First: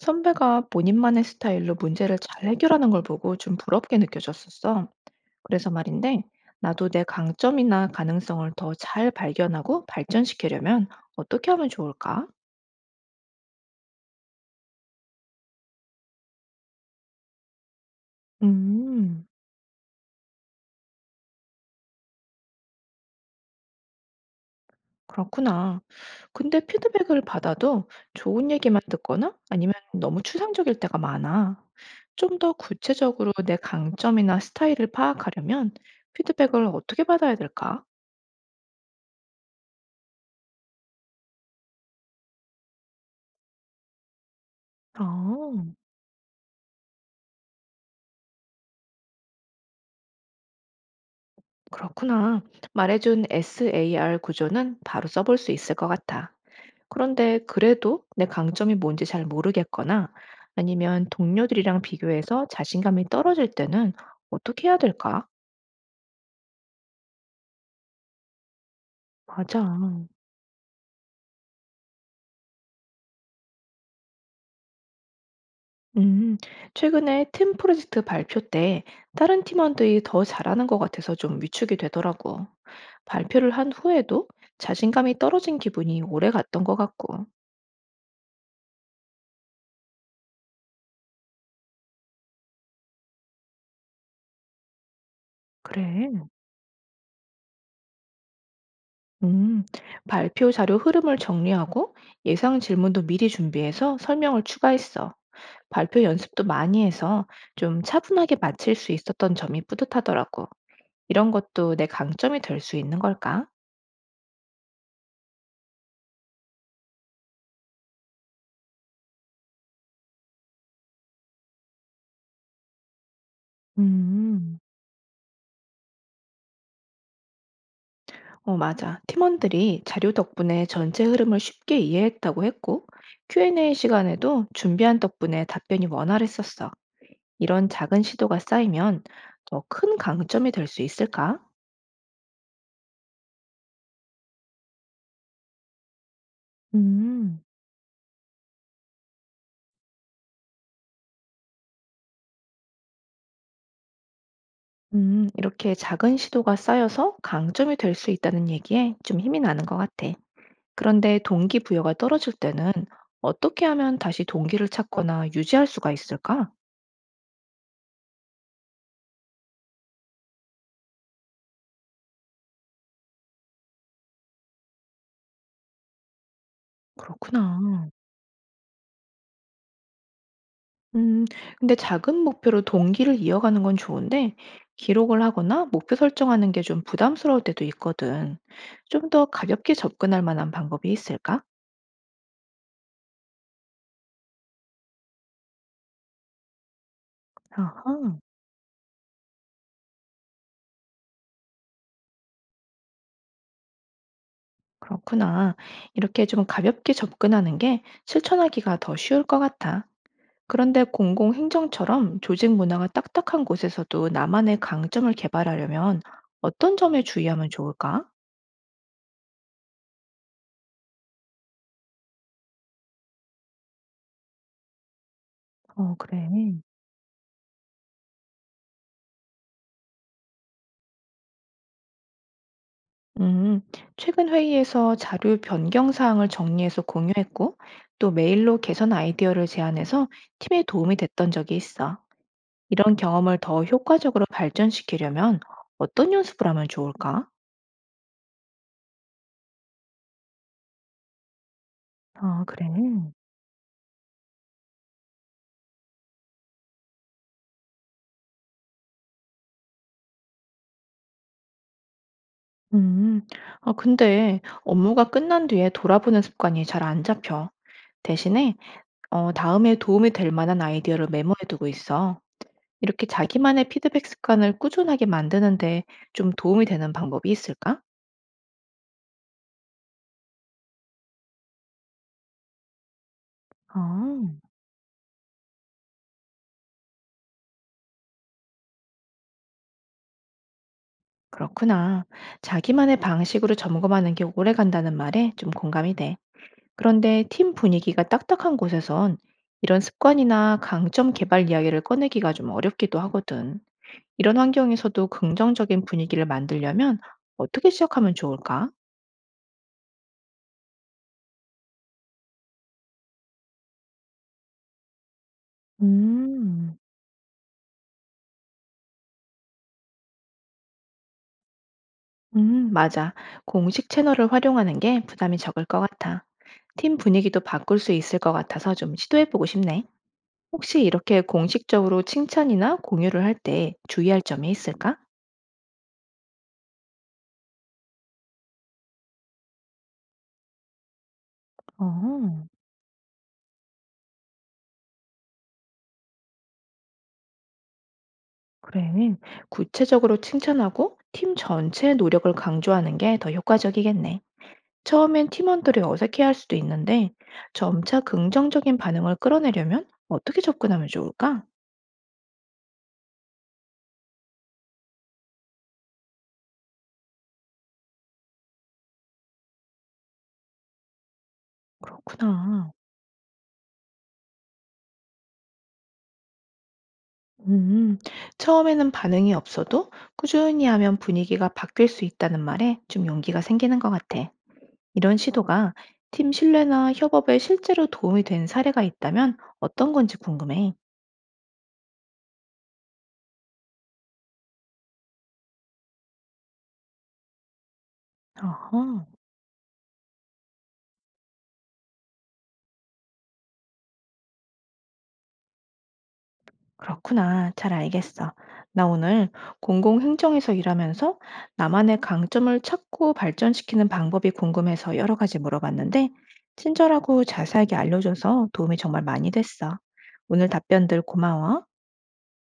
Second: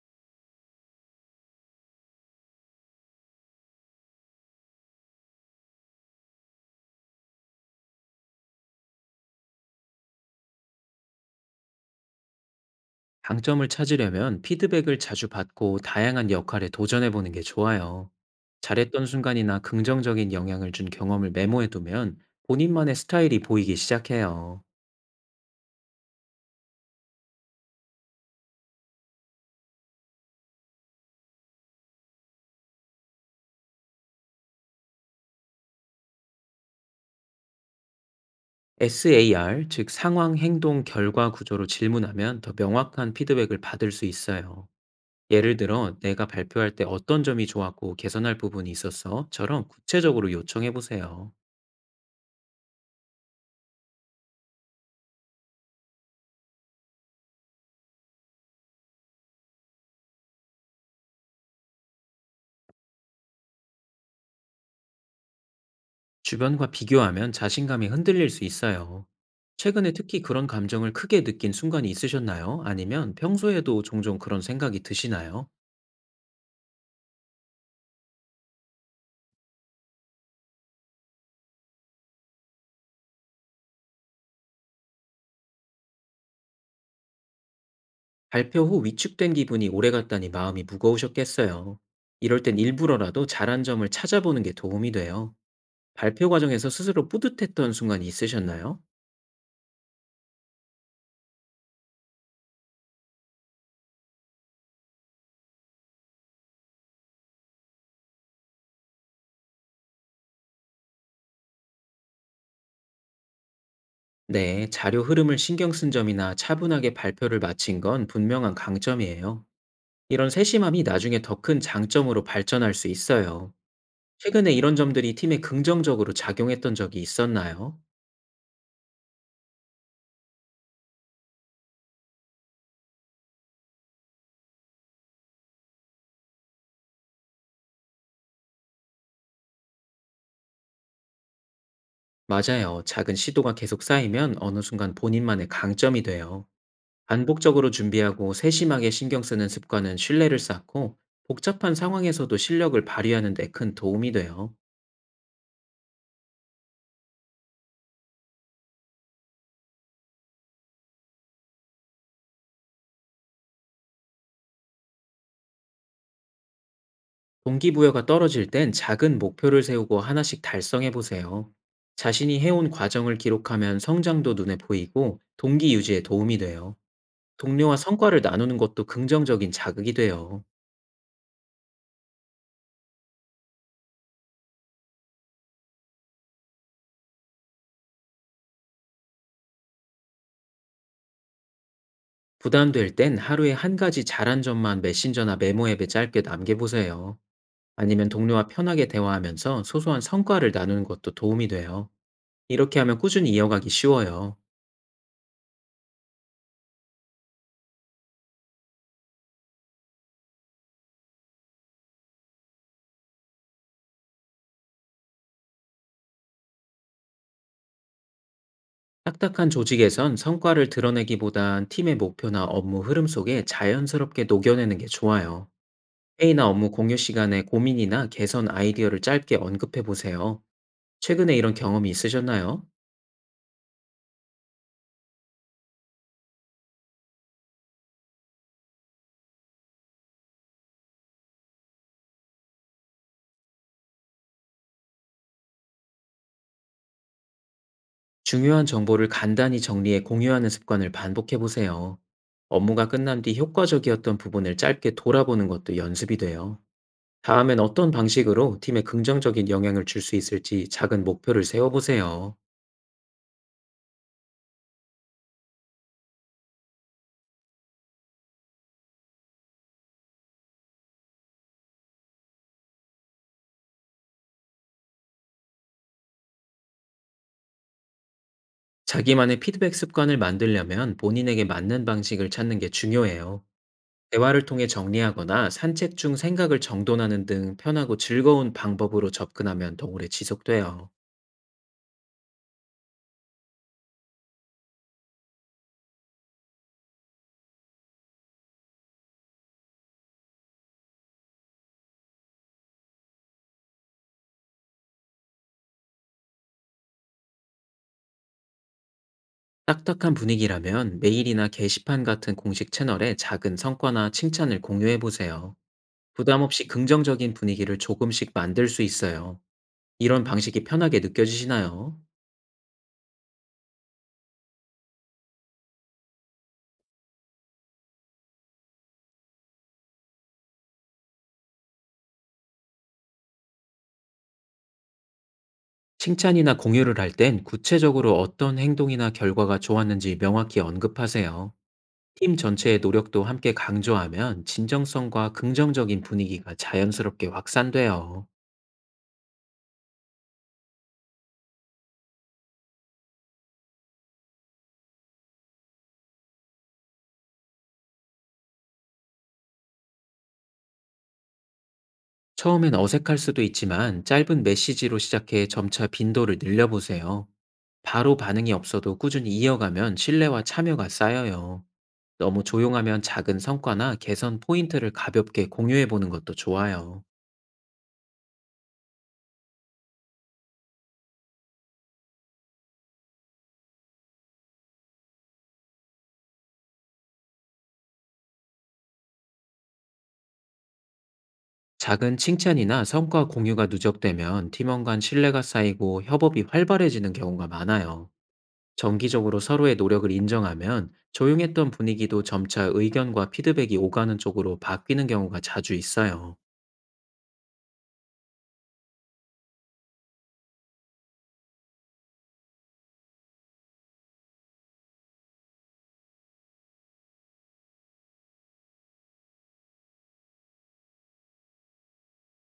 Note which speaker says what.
Speaker 1: 선배가 본인만의 스타일로 문제를 잘 해결하는 걸 보고 좀 부럽게 느껴졌었어. 그래서 말인데, 나도 내 강점이나 가능성을 더 잘 발견하고 발전시키려면 어떻게 하면 좋을까?
Speaker 2: 강점을 찾으려면 피드백을 자주 받고 다양한 역할에 도전해보는 게 좋아요. 잘했던
Speaker 1: 음,
Speaker 2: 순간이나 긍정적인 영향을 준 경험을 메모해두면 본인만의 스타일이 보이기 시작해요.
Speaker 1: 그렇구나. 근데 피드백을 받아도 좋은 얘기만 듣거나 아니면 너무 추상적일 때가 많아. 좀 더 구체적으로 내 강점이나 스타일을 파악하려면 피드백을 어떻게 받아야 될까?
Speaker 2: SAR, 즉 상황, 행동, 결과 구조로 질문하면 더 명확한 피드백을 받을 수 있어요. 예를
Speaker 1: 아.
Speaker 2: 들어, 내가 발표할 때 어떤 점이 좋았고 개선할 부분이 있었어?처럼 구체적으로 요청해보세요.
Speaker 1: 그렇구나. 말해준 SAR 구조는 바로 써볼 수 있을 것 같아. 그런데 그래도 내 강점이 뭔지 잘 모르겠거나 아니면 동료들이랑 비교해서 자신감이 떨어질 때는 어떻게 해야 될까?
Speaker 2: 주변과 비교하면 자신감이 흔들릴 수 있어요.
Speaker 1: 맞아.
Speaker 2: 최근에 특히 그런 감정을 크게 느낀 순간이 있으셨나요? 아니면 평소에도 종종 그런 생각이 드시나요?
Speaker 1: 음, 최근에 팀 프로젝트 발표 때 다른 팀원들이 더 잘하는 것 같아서 좀 위축이 되더라고. 발표를 한 후에도 자신감이 떨어진 기분이 오래 갔던 것 같고.
Speaker 2: 발표 후 위축된 기분이 오래갔다니 마음이 무거우셨겠어요. 이럴 땐 일부러라도 잘한 점을 찾아보는 게 도움이 돼요.
Speaker 1: 그래.
Speaker 2: 발표 과정에서 스스로 뿌듯했던 순간이 있으셨나요?
Speaker 1: 음, 발표 자료 흐름을 정리하고 예상 질문도 미리 준비해서 설명을 추가했어. 발표 연습도 많이 해서 좀 차분하게 마칠 수 있었던 점이 뿌듯하더라고. 이런 것도 내 강점이 될 수 있는 걸까?
Speaker 2: 네, 자료 흐름을 신경 쓴 점이나 차분하게 발표를 마친 건 분명한 강점이에요. 이런 세심함이 나중에 더 큰 장점으로 발전할 수 있어요. 최근에
Speaker 1: 음,
Speaker 2: 이런 점들이 팀에 긍정적으로 작용했던 적이 있었나요?
Speaker 1: 어, 맞아. 팀원들이 자료 덕분에 전체 흐름을 쉽게 이해했다고 했고, Q&A 시간에도 준비한 덕분에 답변이 원활했었어. 이런 작은 시도가 쌓이면 더 큰 강점이 될 수 있을까?
Speaker 2: 맞아요. 작은 시도가 계속 쌓이면 어느 순간 본인만의 강점이 돼요.
Speaker 1: 음.
Speaker 2: 반복적으로 준비하고 세심하게 신경 쓰는 습관은 신뢰를 쌓고 복잡한 상황에서도 실력을 발휘하는 데 큰 도움이 돼요.
Speaker 1: 이렇게 작은 시도가 쌓여서 강점이 될 수 있다는 얘기에 좀 힘이 나는 것 같아. 그런데 동기부여가 떨어질 때는 어떻게 하면 다시 동기를 찾거나 유지할 수가 있을까?
Speaker 2: 동기부여가 떨어질 땐 작은 목표를 세우고 하나씩 달성해 보세요. 자신이 해온 과정을 기록하면 성장도 눈에 보이고 동기 유지에 도움이 돼요.
Speaker 1: 그렇구나.
Speaker 2: 동료와 성과를 나누는 것도 긍정적인 자극이 돼요.
Speaker 1: 음, 근데 작은 목표로 동기를 이어가는 건 좋은데, 기록을 하거나 목표 설정하는 게 좀 부담스러울 때도 있거든. 좀 더 가볍게 접근할 만한 방법이 있을까?
Speaker 2: 부담될 땐 하루에 한 가지 잘한 점만 메신저나 메모 앱에 짧게 남겨보세요. 아니면
Speaker 1: 아하,
Speaker 2: 동료와 편하게 대화하면서 소소한 성과를 나누는 것도 도움이 돼요. 이렇게 하면 꾸준히 이어가기 쉬워요.
Speaker 1: 그렇구나. 이렇게 좀 가볍게 접근하는 게 실천하기가 더 쉬울 것 같아. 그런데 공공행정처럼 조직 문화가 딱딱한 곳에서도 나만의 강점을 개발하려면 어떤 점에 주의하면 좋을까?
Speaker 2: 딱딱한 조직에선 성과를 드러내기보단 팀의 목표나 업무 흐름 속에 자연스럽게 녹여내는 게 좋아요.
Speaker 1: 어, 그래.
Speaker 2: 회의나 업무 공유 시간에 고민이나 개선 아이디어를 짧게 언급해 보세요. 최근에 이런 경험이 있으셨나요?
Speaker 1: 음, 최근 회의에서 자료 변경 사항을 정리해서 공유했고, 또 메일로 개선 아이디어를 제안해서 팀에 도움이 됐던 적이 있어. 이런 경험을 더 효과적으로 발전시키려면 어떤 연습을 하면 좋을까?
Speaker 2: 중요한 정보를 간단히 정리해 공유하는 습관을 반복해 보세요.
Speaker 1: 아, 그래.
Speaker 2: 업무가 끝난 뒤 효과적이었던 부분을 짧게 돌아보는 것도 연습이 돼요. 다음엔 어떤 방식으로 팀에 긍정적인 영향을 줄 수 있을지 작은 목표를 세워보세요.
Speaker 1: 음, 아, 근데 업무가 끝난 뒤에 돌아보는 습관이 잘 안 잡혀. 대신에 어, 다음에 도움이 될 만한 아이디어를 메모해두고 있어. 이렇게 자기만의 피드백 습관을 꾸준하게 만드는데 좀 도움이 되는 방법이 있을까?
Speaker 2: 자기만의 피드백 습관을 만들려면 본인에게 맞는 방식을 찾는 게 중요해요.
Speaker 1: 아,
Speaker 2: 대화를 통해 정리하거나 산책 중 생각을 정돈하는 등 편하고 즐거운 방법으로 접근하면 더 오래 지속돼요.
Speaker 1: 그렇구나. 자기만의 방식으로 점검하는 게 오래 간다는 말에 좀 공감이 돼. 그런데 팀 분위기가 딱딱한 곳에선 이런 습관이나 강점 개발 이야기를 꺼내기가 좀 어렵기도 하거든. 이런 환경에서도 긍정적인 분위기를 만들려면 어떻게 시작하면 좋을까?
Speaker 2: 딱딱한 분위기라면 메일이나 게시판 같은 공식 채널에 작은 성과나 칭찬을 공유해보세요. 부담 없이
Speaker 1: 음.
Speaker 2: 긍정적인 분위기를 조금씩 만들 수 있어요. 이런 방식이 편하게 느껴지시나요?
Speaker 1: 맞아. 공식 채널을 활용하는 게 부담이 적을 것 같아. 팀 분위기도 바꿀 수 있을 것 같아서 좀 시도해보고 싶네. 혹시 이렇게 공식적으로 칭찬이나 공유를 할 때 주의할 점이 있을까?
Speaker 2: 칭찬이나 공유를 할 땐 구체적으로 어떤 행동이나 결과가 좋았는지 명확히 언급하세요.
Speaker 1: 어,
Speaker 2: 팀 전체의 노력도 함께 강조하면 진정성과 긍정적인 분위기가 자연스럽게 확산돼요.
Speaker 1: 그래. 구체적으로 칭찬하고 팀 전체의 노력을 강조하는 게 더 효과적이겠네. 처음엔 팀원들이 어색해할 수도 있는데 점차 긍정적인 반응을 끌어내려면 어떻게 접근하면 좋을까?
Speaker 2: 처음엔 어색할 수도 있지만 짧은 메시지로 시작해 점차 빈도를 늘려보세요. 바로 반응이 없어도 꾸준히 이어가면 신뢰와 참여가 쌓여요. 너무
Speaker 1: 그렇구나.
Speaker 2: 조용하면 작은 성과나 개선 포인트를 가볍게 공유해 보는 것도 좋아요.
Speaker 1: 음, 처음에는 반응이 없어도 꾸준히 하면 분위기가 바뀔 수 있다는 말에 좀 용기가 생기는 것 같아. 이런 시도가 팀 신뢰나 협업에 실제로 도움이 된 사례가 있다면 어떤 건지 궁금해.
Speaker 2: 작은 칭찬이나 성과 공유가 누적되면 팀원 간 신뢰가 쌓이고 협업이 활발해지는 경우가 많아요.
Speaker 1: 어허,
Speaker 2: 정기적으로 서로의 노력을 인정하면 조용했던 분위기도 점차 의견과 피드백이 오가는 쪽으로 바뀌는 경우가 자주 있어요.
Speaker 1: 그렇구나. 잘 알겠어. 나 오늘 공공행정에서 일하면서 나만의 강점을 찾고 발전시키는 방법이 궁금해서 여러 가지 물어봤는데, 친절하고 자세하게 알려줘서 도움이 정말 많이 됐어. 오늘 답변들 고마워.
Speaker 2: 네.